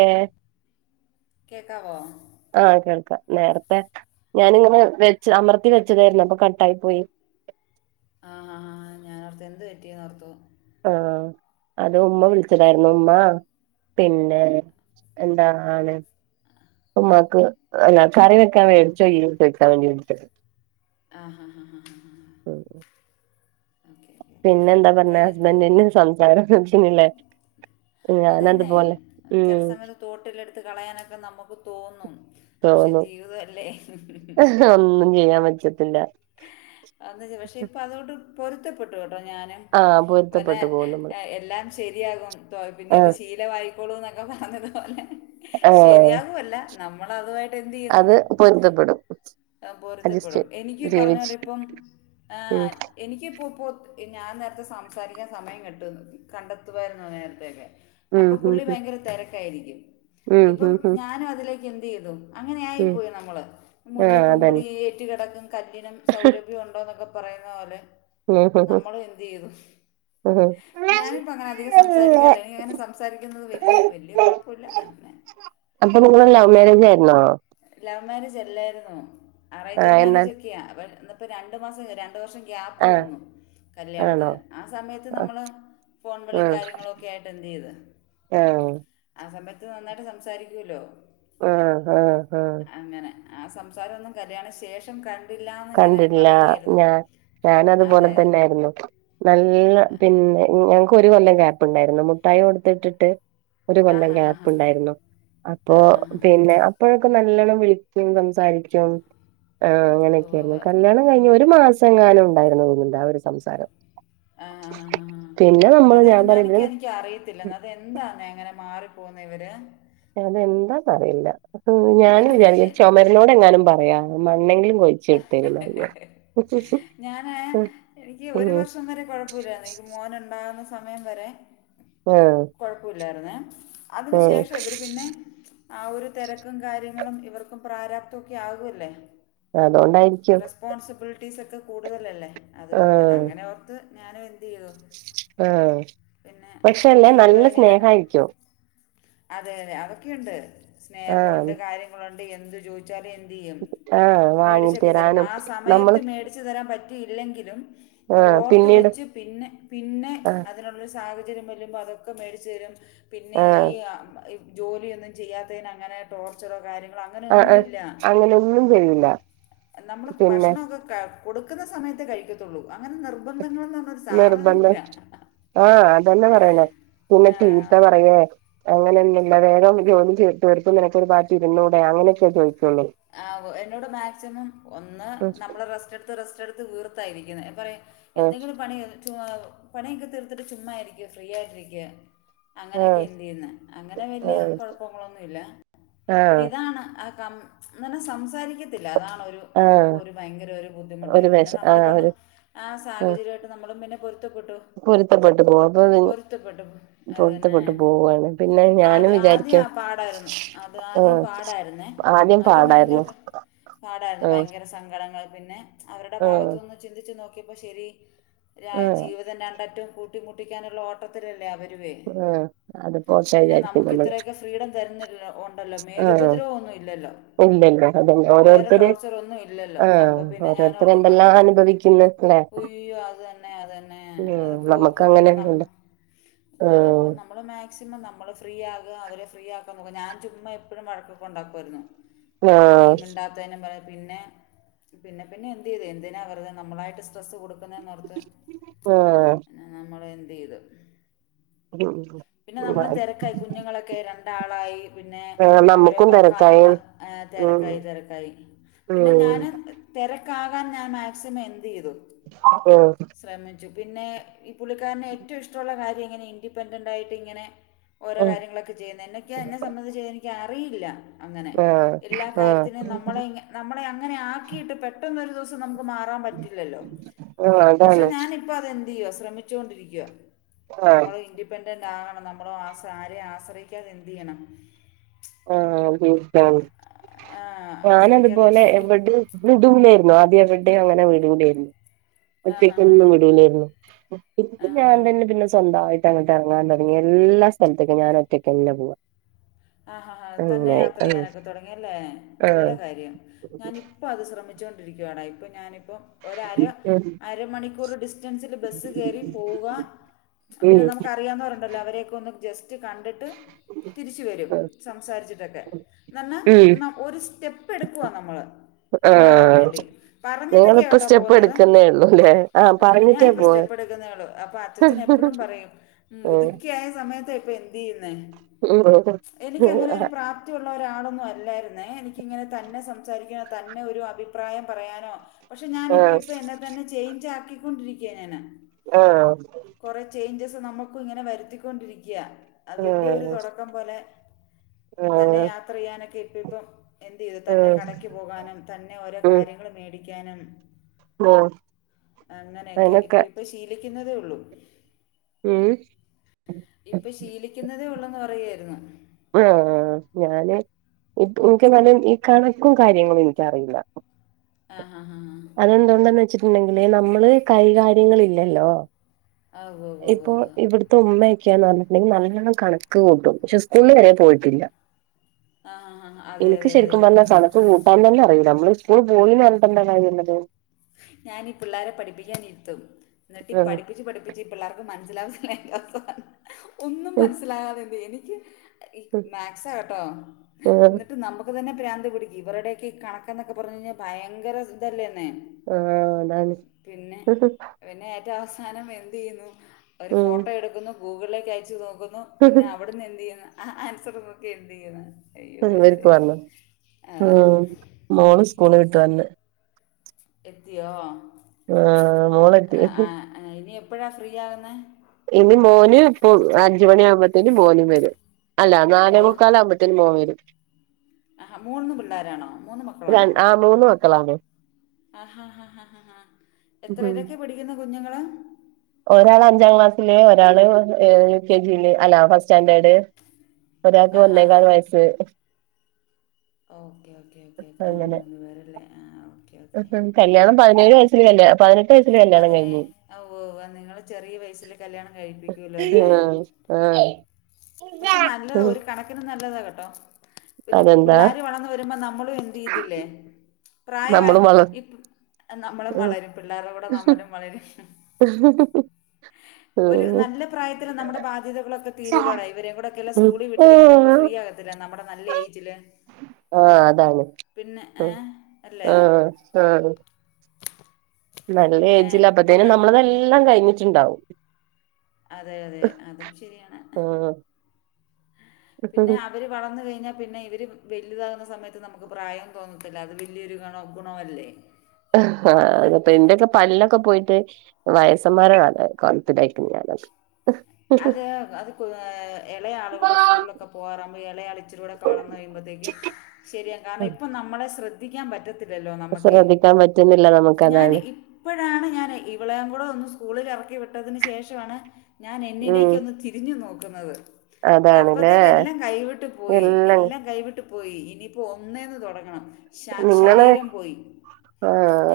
ഏഹ് കേക്കാവോ? ആഹ് കേൾക്കാ നേരത്തെ ഞാനിങ്ങനെ വെച്ച് അമർത്തി വെച്ചതായ്ര്ന്ന് അപ്പൊ കട്ടായ് പോയി ആഹ് ആഹ് ഞാനോർത്തു എന്ത് പറ്റീന്നാേർത്തു ആഹ് അത് ഉമ്മ വിൾച്ചതായ്ര്ന്നു ഉമ്മാ പിന്നെ എന്താണ് ഉമ്മാക്ക് അല്ല കറി വെക്കാൻ മേടിച്ചോ [unintelligible] വക്കാൻ വേണ്ടിട്ട ആ ഹാ ഹാ ഹാ ഹാ ഹാാ പിന്നെ എന്താ പറഞ്ഞ ഹസ്ബൻഡെന്റെ സംസാരംകേൾക്കുന്നില്ലേ അത തന്നെ ചില സമയത്ത് തോട്ടിലെടുത്ത് കളയാനൊക്കെ നമുക്ക് തോന്നും പക്ഷെ തോന്നും ജീവിതമല്ലേ ഒന്നും ചെയ്യാൻ പറ്റൂ അന്ന് പക്ഷെ ഇപ്പ അതുകൊണ്ട് പൊരുത്തപ്പെട്ടു കേട്ടോ ഞാനും ആ പിന്നെ പൊരുത്തപ്പെട്ടു പോകും നമ്മള് എല്ലാം ശരിയാകും ആ പിന്നെത് ശീലമായിയിക്കോളൂ എന്നൊക്കെ പറഞ്ഞത് പോലെ ആ ശീലമാവല്ല നമ്മളതു അത് പൊരുതപ്പെടും ആഹ് അഡ്ജസ്റ്റ് പൊരുത്തപ്പെടും ചെയ്യും എനിക്ക് ഈ പറഞ്ഞത് പോലെ ഇപ്പം ആ എനിക്ക് പ്പോ ഇപ്പോ ഞാൻ നേരത്തെ സംസാരിക്കാൻ സമയം കിട്ടും കണ്ടെത്തുവായിരുന്നു നേരത്തൊക്കെ ഉം അപ്പൊ ഉം പുള്ളി ഉം ഭയങ്കര തിരക്കായിരിക്കും ഉം ഇപ്പം ഉം ഉം ഞാനും അതിലേക്ക് എന്ത് ചെയ്തു ഉം അങ്ങനൊയിപ്പോയി നമ്മൾ ആഹ് മുല്ലപ്പൂമ്പിടി അതന്നെ ഏറ്റ് കിടക്കും കല്ലിനും സൗരഭ്യം ഉണ്ടോ എന്നൊക്കെ പറയുന്ന പോലെ നമ്മള് എന്ത്‌ ചെയ്തു ആ ഞാനിപ്പ അങ്ങനെ അധികം സംസാരിക്കാറില്ല എനിക്ക് അങ്ങനെ സംസാരിക്കുന്നത് വല്യ വല്യ കുഴപ്പമില്ല അങ്ങനെ അപ്പൊ നിങ്ങള് ലവ് മാരേജ് ആയിരുന്നോ ലവ് മാര്യേജ് അല്ലായിരുന്നു അറിയ്ഞ്ച് ആഹ് എന്നാൽ മാര്യേജ് ഒക്കെയാ ഇന്ന് ഇപ്പൊ രണ്ട് മാസം രണ്ട വർഷം ഗ്യാപ്പ് ആഹ് പോന്നു ആണോ കല്യാണത്തിന് ആ സമയത്ത് ആഹ് നമ്മള് ഫോണുകളും ഉം കാര്യങ്ങളുംക്കെയ ആയിട്ട് എന്ത് ചെയ്ത് ആഹ ഇത് നന്നായിട്ട് സംസാരിക്കുമല്ലോ ആഹ ആഹ അങ്ങനെ ഹഹ ആ സംസാരം ഒന്നും കല്യാണ ശേഷം കണ്ടില്ല എന്നിങ്ങനെ കണ്ടില്ല പറയുമായിരുന്നു ഞാ ഞാന അതുപോലെ അതെ അതെ തന്നൊയിരുന്നു നല്ല പിന്നെ ഞങ്ങക്ക് ഒരു കൊല്ലം ക്യാപ്പുണ്ടായിരുന്നു മുഠായി കൊടുത്തിട്ടിട്ട് ഒരു ആ കൊല്ലം ഹാ ഹാ ഹാ ഗ്യാപ്പ ഉണ്ടായിരുന്നു അപ്പൊ ആ ഹാ ഹാ പിന്നെ അപ്പോഴൊക്കെ നല്ല ണം വിളിക്കും സംസാരിക്കും ഉവ്വ് രുന്നു. ഉവ്വ്. കല്യാണം കഴിഞ് ഒരു മാസം ങ്ങാനും ഉണ്ടായിന്ന് തോന്നുന്നുണ്ട് ആ ഒരു സംസാരം ആഹ് ആ ആ പിന്നെ ആ നമ്മള് അത ഞാൻ പറയും ഞാനൊക്ക ഇതിന് എനിക്ക് അറിയത്തില്ല അത് എന്താന്ന് അങ്ങനെ മാറി പോകുന്നെ ഇവര് അതെന്താന്ന് അറിയില്ല ഞാൻ വിചാരിക്ക എനിക്ക് ചുമരനോട് എങ്ങാനും പറയാ മണ്ണെങ്കിലും പോയിച്ചട്ടേറിയ ഞാന് എനിക്ക് ഒരു വർഷം വരെ കൊഴപ്പമില്ലന്ന് എനിക്ക് മോന് ഉണ്ടാകുന്ന സമയം വരെ ആഹ അതിന് ശേഷം ഇവർ പിന്നെ ആ ഒരു തിരക്കും കാര്യങ്ങളും ഇവർക്കും പ്രാരാപ്തൊക്കെ ആകുമല്ലേ അതുകൊണ്ടായിരിക്കും [unintelligible] ഒക്കെ കൂടുതലല്ലേ അതുകൊണ്ട് ആഹ് അങ്ങനെ ഓർത്ത് ഞാനും എന്ത് ചെയ്തു ആഹ പിന്നെ മു- പക്ഷെല്ല നല്ല ജീവിതം ഇനി ര- സ്നേഹ ആയിരിക്കോ അതെ അതെ അതൊക്കെയുണ്ട് ആഹ് സ്നേഹമുണ്ട് കാര്യങ്ങളുണ്ട് എന്ത്‌ ചോയി ച്ചാല്. എന്തു ചെയ്യും ആഹ് മേടിച്ചൊക്കെ തരും വാങ്ങിത്തരാനും ആ സമയത്ത് നമ്മള് മേടിച്ച് തരാൻ പറ്റിയില്ലെങ്കിലും അത് ആഹ് ഓർത്ത് പിന്നീട് വെച്ച് പിന്നെ പിന്നെ ആഹ് അതിനുള്ള സാഹചര്യം വരുമ്പോൾ അതൊക്കെ മേടിച്ച് തരും പിന്നെ ഈ ആഹ് ആ ജോലി ഒന്നും ചെയ്യാത്തന് അങ്ങനെ ടോർച്ചറോ കാര്യ ആ ആ അങ്ങനെ ഒന്നും ചെയ്യൂ നമ്മള് ഭക്ഷണൊക്കെ കൊടുക്കുന്ന സമയത്ത് കഴിക്കത്തുള്ളൂ അങ്ങനെ നിർബന്ധങ്ങളന്ന് പറഞ്ഞ ഒരു നിർബന്ധ സാധനയില്ല ആഹ് അതന്നെ പറയണേ പിന്നെ ചീത്ത പറയേ അങ്ങനെ എന്ത ല്ല വേഗം ജോലി തീർത്ത് നിനക്കൊരു ബാത്ത് ഇര്ന്നൂടെ അങ്ങനെയൊക്കെ ചോദിച്ചു ആ എന്നോട് മാക്സിമം ഒന്ന് ഉം നമ്മള് റസ്റ്റ് എടുത്ത് റെസ്റ്റ് എടുത്ത് വീ ത്തായിരിക്കുന്നെ അപ്പറയ ഉം എന്തെങ്കിലും പണി തിങ്ങാവ് പണിയൊക്കെ തീർത്തിട്ട് ചുമ്മാ ഇരിക്കു ഫ്രീ ആയിട്ടിരിക്കു അങ്ങനെയൊക്കെ ആഹ് എന്ത് ചെയ്യുന്ന് അങ്ങനെ വല്യ ആഹ് കുഴപ്പങ്ങളൊന്നുംല്ല പിന്നെ ആഹ് ഇതാണ് ആ അങ്ങനെ സംസാരിക്കത്തില്ല അതാണ് ഒരു നമുക്ക് ആഹ് ഒരു ഭയങ്കര ഒരു ഒരു ബുദ്ധിമുട്ടായി പിന്നെ വേഷം നമ്മൾ ആഹ് പറഞ്ഞ ഒരു ആ സാഹചര്യമായിട്ട് നമ്മളും പിന്നെ പൊരുത്തപ്പെട്ടു പൊരുത്തപ്പെട്ട് പോ അപ്പൊ പൊരുത്തപ്പെട്ടു അതിനെ പൊരുത്തപ്പെട്ട് പോവാണ് പിന്നെ ഞാനും ആദ്യം ആദ്യം വിചാരിക്കും ആ പാടായിരുന്നു ആ ആദ്യം ആഹ് പാടായിരുന്നേ ആദ്യം ഭയങ്കര പാടായിരുന്നു ആഹ് ഭയങ്കര സങ്കടങ്ങൾ പിന്നെ അവരുടെ ആഹ് ഭാഗത്തുനിന്ന് ചിന്തിച്ചു നോക്ക കിയപ്പോ ശരി രാ ആഹ് ജീവിതം രണ്ടറ്റവും കൂട്ടിമുട്ടിക്കാനുള്ള ഓട്ടത്തിലല്ലേ അവർ ആ അത് പോ ശ പി ഉണ്ടല്ലോ മേലുപദ്രവ ഒന്നും ഇല്ലല്ലോ ഇല്ലല്ല അതന്നെ വേറെ ഓരോരുത്തർ ടോർച്ചർ ഒന്നും ഇല്ലല്ലോ ആ അപ്പോൾ ഓരോരുത്തർ എന്തെല്ലാം അനുഭവിക്കുന്ന് ല്ലേ ഒയ്യോ അത് തന്നെ അതു തന്നെ ഉം അതൊക്കെ നമ്മക്ക് ഓർത്ത് പിന്നെ നമ് അങ്ങനെയൊന്നുല്ല ലാ അപ്പൊ ആഹ് നമ്മള് മാ മാക്സിമം നമ്മൾ ഫ്രീ ആകുക അവരെ ഫ്രീ ആക്കാൻ നോക്കുക ഞാൻ ചുമ്മാ എപ്പോഴും വഴക്ക് ഉണ്ടാക്കുമായിരുന്നു ഈ ആഹ് മിണ്ടാത്തേന് പറയ പിന്നെ പിന്നെ പിന്നെ എന്ത് ചെയ്ത് എന്തിനാ വെറുതെ നമ്മളായിട്ട് സ്ട്രസ് കൊ പനെ നോർത്ത് ആഹ് നമ്മൾ എന്ത് ചെയ്തു പിന്നെ ഉം നമ്മള് ആഹ് തിരക്കായി കുഞ്ഞുങ്ങളൊക്കെ രണ്ടാളായി പിന്നെ അവരെ നമ്മുക്കും തിരക്കായി നോക്കാനുള്ള ഏ ഉം തിരക്കായി തിരക്കായി പിന്നെ ഞാൻ ഉം തിരക്കാകാൻ ഞാൻ മാക്സിമം എ തെയ്തു ഉം ശ്രമിച്ചു പിന്നെ പുള്ളിക്കാരന് ഏറ്റവും ഇഷ്ടുള്ള കാര്യം അങ്ങനെ ഇൻിപെൻഡന്റായിട്ടിങ്ങനെ ഓരോ ഉം കാര്യങ്ങളൊക്ക ചെയ്യുന്നതിൻ്റെ എന്നൊക്കെയ എന്നെ സംബന്ധിച്ച് വിചാരിക്ക അറിയില്ല അങ്ങനെ ആഹ് ഇല്ലാ ആഹ് കാര്യത്തിനും നമ്മളെ ഇങ്ങ് നമ്മളെ അങ്ങനെയാക്കിയിട്ട് പെട്ട ന്നു ഒരു ദിവസം നമുക്ക് മാറാൻ പറ്റില്ലല്ലോ ആഹ് പക്ഷെ അതാണ് ഞാനിപ്പോ അതെന്ത് ചെയ്യ ശ്രമിച്ചുകൊണ്ടിരിക്ക ആഹ് നമ്മൾ ഇൻഡിപെൻഡൻറ് ആകണം നമ്മള ആസ ആരെയും ആശ്രയിക്കാതെ എന്തു ചെയ്യണം ആ ഒരി ആഹ് ആ ഞാന് ആശ്രയിക്കാതെ അതുപോലെ ജീവിക്ക എവിടെ ഉന്തുന്നായിരുന്നു ആദ്യംവി ടേം അങ്ങനേ വീടൂലായിരുന്നു ആഹ് ആഹ് ഒച്ചക്കൊന്നും വിടലായിരുന്നു ആഹ്. ആഹ് ഞാൻ ആഹ്. തന്നെ പിന്നെ സ്വന്തമായി ട്ടങ്ങട്ട് ഇറങ്ങാൻ തുടങ്ങിയ എല്ലാ സ്ഥലത്തേക്കും ഞാന് ഒറ്റയ്ക്കന്നെ പോവാ ആഹാഹാ തന്നെ അങ്ങനായി യാത്ര ആഹ് ചെയ്യാനൊക്കെ തുടങ്ങിയല്ലേ നല്ല ആഹ് കാര്യം ഞാന് ഇപ്പ അത് ശ്രമിച്ചോണ്ടിരി ക്കുവാട ഇപ്പ ഞാനിപ്പ ഒരര ഉം അര മണിക്കൂർ ടി സ്റ്റൻസിൽ ബസ് കേറി പോവുക പിന്നെ ഉം നമുക്കറിയാവുന്നണ്ടല്ലോ അവരെയൊക്കെ ഒന്നു ജസ് സ്റ്റ് കണ്ടിട്ട് തിരിച്ചു വരും സംസാരിച്ചിട്ടോക്കെ നന്ന ഉം ന ഒരു സ്റ്റെപ്പ് എടുക്കുവ നമ്മൾ മാറാൻ ആഹ് വേണ്ടി പറഞ്ഞിട്ടൊക്കെയ നിങ്ങളിപ്പോ കേട്ടോ സ്റ്റെപ്പ് പോകുന്നത് എടുക്കുന്നേ ഉള്ളൂല്ലേ ആ ഞാൻ ഇന്നേ ഞാൻ പറഞ്ഞിട്ടേ ഇപ്പോ പോ സ്റ്റേ പ്പെടുക്കുന്നെള്ളു അപ്പൊ അച്ചച്ചന് എപ്പോഴും പറയും ആഹ് മുതുക്കിയ ആയ സമയത്ത ഇപ്പൊ എന്ത് ചെയ്യുന്നേ ഉം എനിക്ക് അങ്ങനെ ഒരു പ്രാപ്തി ഉള്ള ഒരാളൊന്നും അല്ലായിരുന്നേ എനിക്കിങ്ങനെ തന്നെ സംസാരിരി തന്നെ ഒരു അഭിപ്രായം പറയാനോ പക്ഷെ ഞാനിപ്പ ഇപ്പ എന്നെ തന്നെ ചേഞ്ച്‌ ആക്കി ക്കൊണ്ടിരിക്കയ ഞാന് ആഹ് നമുക്കു ഇങ്ങനെ വരുത്തിക്കൊണ്ടിരിക്കാ അതിൻ്റെ ഒരു തുടക്കം പോലെ ആഹ് തന്നെ യാത്ര ചെയ്യാനൊക്കെ ഇപ്പം ഇപ്പം എന്ത് ചെയ്തു തന്നെ ആഹ് കടയ്ക്ക് പോകാനും തന്നെ ഓരോ ഉം കാര്യങ്ങൾ മേടി ക്കാനും ഉം അങ്ങനെ ഒക്കെ അതിനൊക്കെ ഇപ്പൊ ഇപ്പൊ ശീലി ക്കുന്നതെ ഉള്ളു ഉം ഇപ്പൊ ശീലിക്കുന്നതേ ഉള്ളെ ന്ന് പറയുവായിരുന്നു ആഹ് ഞാന് ഇക്കും എനിക്കെന്നല് ഈ കണക്കും കാര്യങ്ങളും എനിക്കറിയില്ല ആഹ് ഹ ആഹ് അതെന്തോന്ന് വെച്ചിട്ടുണ്ടെങ്കില് നമ്മള് കൈകാര്യങ്ങളില്ലല്ലോ ആ ഓ ഓ ഓ ഇപ്പൊ ഓ ഇവിടുത്തെ ഉമ്മ ന്ന് പറഞ്ഞിട്ടുണ്ടെങ്കിൽ നല്ല കണക്ക് കൂട്ടും പക്ഷെ സ്കൂളലന്നാ പോയിട്ടില്ല ആ ഹാ ഹാ അതെ എനിക്ക് അതെ അതെ ശരിക്കും അതെ പറഞ്ഞാൽ പണ്ട് കണക്ക് കൂട്ടാൻ തന്നെ അറയില്ല നമ്മള് സ്കൂളി പോയിന് പറഞ്ഞിട്ട് ന്താ കാര്യ ഉള്ളത് ഞാൻ ഈ പിള്ളേരെ പഠിപ്പിക്കാനിരുത്തും എന്നിട്ട് ഉം പഠിപ്പിച്ച് പഠിപ്പിച്ച് പിള്ളർക്ക് മന [unintelligible] ഒന്നും മനസ്സിലാകതെണ്ട് എനിക്ക് ഈ മാത്‍സ കേട്ടോ ആഹ് എന്നിട്ട് നമുക്ക് തന്നെ പ്രാന്ത് പിടിക്കും ഇവരുടോക്കെ ഈ കണക്കെന്നൊക്കെ പറഞ്ഞു കഴിഞ്ഞാ ഭയങ്കര ഇതല്ലേന്നെ ആഹ അതാന്ന് പിന്നെ അവസാനം എന്തെയുന്നു ഒരു ഉം ഫോട്ടോ എടുക്കുന്നു ഗൂഗിളിലേക്ക് അയച്ചു നോ ക്കുന്നു പിന്നെ അവിടുന്ന് എന്ത്‌ ചെയ്യുന്ന് ആൻസർ നോക്കി എന്ത് ചെയ്യുന്ന് ഉം ഇവർക്കൊ വന്ന് ഉം മോള് സ്കൂൾ വിട്ട് വന്ന് എത്തിയോ ആഹ് മോളെത്തി എപ്പഴാ ഫ്രീ ആകുന്നെ ഇനി മോന് ഇപ്പൊ അഞ്ചു മണി ആവുമ്പോത്തേനും മോനും വരും അല്ല നാലേ മുക്കാല് ആവുമ്പത്തേന് മോൻ വരും ആഹ് മൂന്ന് പിള്ളേരാണോ മൂന്ന് മക്കളാണോ? ര- ആ മൂന്ന് മക്കളാണ് ആഹാ ഹാ ഹാ ഹാ ഹാ എത്രയിലൊക്കെയാ പിടിക്കുന്ന കുഞ്ഞുങ്ങള് ഒരാൾ അഞ്ചാം ക്ലാസ്സില് ഒരാള് യു കെ ജില് അല്ല ഫസ് സ്റ്റാഡേർഡ് ഒരാൾക്ക് ആഹാ ഒന്നേകാല് വയസ്സ് ഓക്കേ ഓക്കേ ഓക്കെ ആഹ് മൂന്ന് പേരല്ലേ? ആ ഓക്കെ ഓക്കെ ഉം കല്യാണം പതിനേഴ് വയസ്സിൽ കല്യാണം പതിനെ പതിനെ ഓഹ് നിങ്ങള് ചെറിയ വയസില് കല്യാണം കഴിപ്പിക്കൂല്ലോ അല്ലെ ആഹ് ആഹ് പക്ഷെ നല്ലത ഉം ഒരു കണക്കിന് നല്ലത കേട്ടോ പിന്നെ അതെന്താ പിള്ളാര് വളർന്ന് വരുമ്പോ നമ്മളും എന്ത്‌ ചെയ്ത്തില്ലേ പ്രായയാ നമ്മള് വള ഈ നമ്മളും വളരും പിള്ളേരുടെ കൂടെ നമ്മളും വളരും [inaudible] ഒരു നല്ല പ്രായത്തില് നമ്മുടെ ബാധ്യതകളൊക്കെ തീരൂലോടെ ഇവരേം കൂടോക്കെ ല്ലേ സ്കൂളിൽ വിട്ടു കഴിഞ്ഞാ നമ്മള് ആഹ് ഫ്രീയകത്തില്ലേ നമ്മുടെ നല്ല ഏജില് ആഹ് അതാണ് പിന്നെ ഏ ഉം അല്ലേ ഉം നല്ല പിന്നെ ഏജിൽ അപ്പത്തേനും എന്താ നമ്മളിതെല്ലാം കഴിഞ്ഞിട്ടുണ്ടാവും അതെ അതെ അതും ശരിയാണ് ആഹ് പിന്നെ അവര് വളന്ന് കഴിഞ്ഞ പിന്നെ ഇവര് വലുതാകുന്ന സമയത്ത് നമുക്ക് പ്രായം തോന്നത്തില്ല അത് വലിയൊരു ഗണ ഗുണവല്ലേ ആഹ് ഇത്പ്പ എന്റെയൊക്കെ പല്ലൊക്കെ പോയിട്ട് വയസ്സന്മാരണ കൊലത്തിലായിപ്പോയി ഞാൻ അ അത് അത് ഇളയാ ആള കൂടെ സ്കൂലൊക്കെ പോകരാമ ഇല അളിച്ചരൂടെ ക വളന്നയുംമ്പ ശരി കാര ഇപ്പ നമ്മളെ ശ്രദ്ധിക്കാൻ പറ്റ ശ്രദ്ധിക്കാൻ പറ്റുന്നില്ല നമുക്ക്താണ് ഞാൻ [unintelligible] ഞാൻ ഇവളെയും കൂടെ സ്കൂളിലിറക്കി വിട്ടതിന് ശേഷണ് ഞാൻ ഉം എന്നിലേക്കൊന്ന് തിരിഞ്ഞു നോക്കുന്നത് അതാണ്ല്ലേ അപ്പത്തേക്ക് എല്ലാം കൈവിട്ട് പോയി എല്ലാം കൈവിട്ട് ട്ട പോയി ഇനിയിപ്പോ ഒന്നേന്ന് തൊ ടങ്ങണം നിങ്ങള്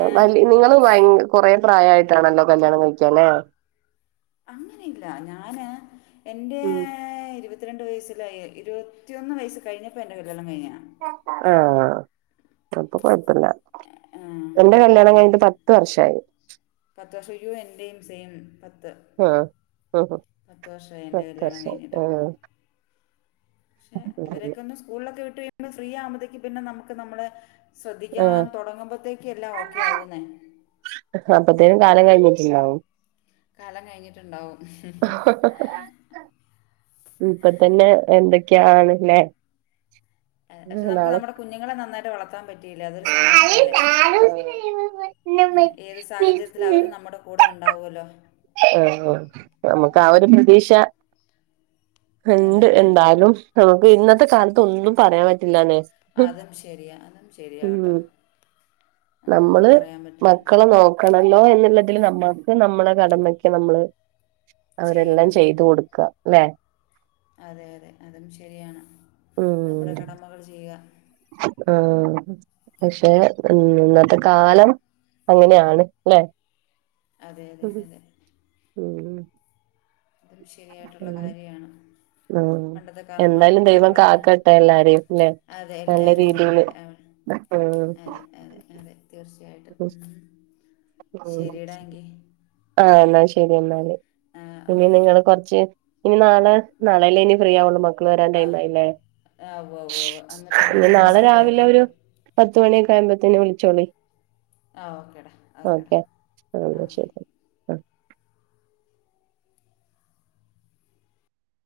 ഏ ആ നിങ്ങള് ഭയ കൊറെ പ്രായമായിട്ടാണല്ലോ കല്യാണം കഴിക്കാ ല്ലേ അങ്ങനെയില്ല ഞാന് എറെ ഉം ഇരുപത്തി പത്തിരണ്ട് വയസ്സിലായി ഇരുപത്തിയൊന്ന് വയസ് കഴിഞ്ഞപ്പോ എന്റെ കല്യാണം കഴിഞ്ഞാ ആഹ അപ്പൊ കൊഴപ്പില്ല ആ, എന്റെ കല്യാണം അതെ കഴിഞ്ഞിട്ട് പത്ത് വർഷായി. പത്ത് വർഷം യ്യോ എന്റെയും സെയിം. ആഹ ആഹ പത്ത് വർഷമായി എൻ്റെ പത്ത് കല്യാണം വർഷം കഴിഞ്ഞിട്ട് ആഹ പക്ഷെ ഇവരൊക്കെ ഒന്നും സ്കൂളിലൊക്കെ വിട്ട് കഴിയുമ്പോ ഫ്രീ ആകുമ്പോഴത്തേക്ക് പിന്നെ നമുക്ക് നമ്മളെ ശ്രദ്ധിക്കാൻ ആഹ് തതൊ ടങ്ങുമ്പോത്തേക്കല്ലാ ഓക്കെ ആവുന്നേ അപ്പത്തേനും കാലം കഴിഞ്ഞിട്ടുണ്ടാവും. കാലം കഴിഞ്ഞിട്ടുണ്ടാവും. ഇപ്പ തന്നെ എന്തൊക്കെയാണ് ല്ലേ പക്ഷെ നമുക്ക് നാളെ നമ്മുടെ കുഞ്ഞുങ്ങളെ നന്നായിട്ട് വളർത്താൻ പറ്റിയില്ലേ അതൊരു സന്തോഷ ആഹ് അല്ലേ ഏത് സാഹചര്യത്തിൽ അവര് നമ്മുടെ കൂടെ ഉണ്ടാവൊല്ലോ ആ നമുക്ക് ആ ഒരു പ്രതീക്ഷ എന്ത് അതെ അതെ എന്താലും നമുക്ക് ഇന്നത്തെ കാലത്ത് ഒന്നും പറയാൻ പറ്റില്ലന്നെ അതും ശരിയാ അതും ശരിയാകട്ടോ നമ്മള് മക്കളെ നോക്കണല്ലോ എന്നുള്ള അതിൽ നമ്മുക്ക് നമ്മള കടമക്ക് നമ്മള് അവരെല്ലാം ചെയ്യുന്നു ചെയ്ത് കൊടുക്ക ല്ലേ അതെ അതെ അതും ശരിയാണ് നമ്മുടെ കടമകൾ ചെയ്യുക. ആഹ പക്ഷെ ഇന്നത്തെ കാലം അങ്ങനെയാണ് ല്ലെ അതെ അതെ അതെ ഉം അതും ശരിയായിട്ടുള്ള കാര്യാണ്. ഉം എന്തായാലും ദൈവം കാക്കട്ടെ എല്ലാരേല്ലെ അതെ നല്ല എല്ലാവരെയും രീതിയില് കാക്കട്ടെ അവ- ആഹ അതെ അതെ അതെ തീർച്ചയായിട്ടും ഉം. ശരിടാ എങ്കിൽ ആഹ എന്നാ ശരി എന്നാൽ ആ ഇനി ഓക്കെ നിങ്ങള് കൊറച്ച് ഇനി നാളെ നാളെല്ലേ ഇനി ഫ്രീ ആവുള്ളു മ ക്കള് വരാൻ ടൈംമായില്ലേ ആ് ആ് അന്ന പെ എനിക്ക് മെസ്സേജ് ആയിക്കട്ട് പിന്നെ വിളിച്ചോളി ആ ഓക്കേടാ ഓക്കേടാ ഓക്കെ ആ ഓക്കെ ശരി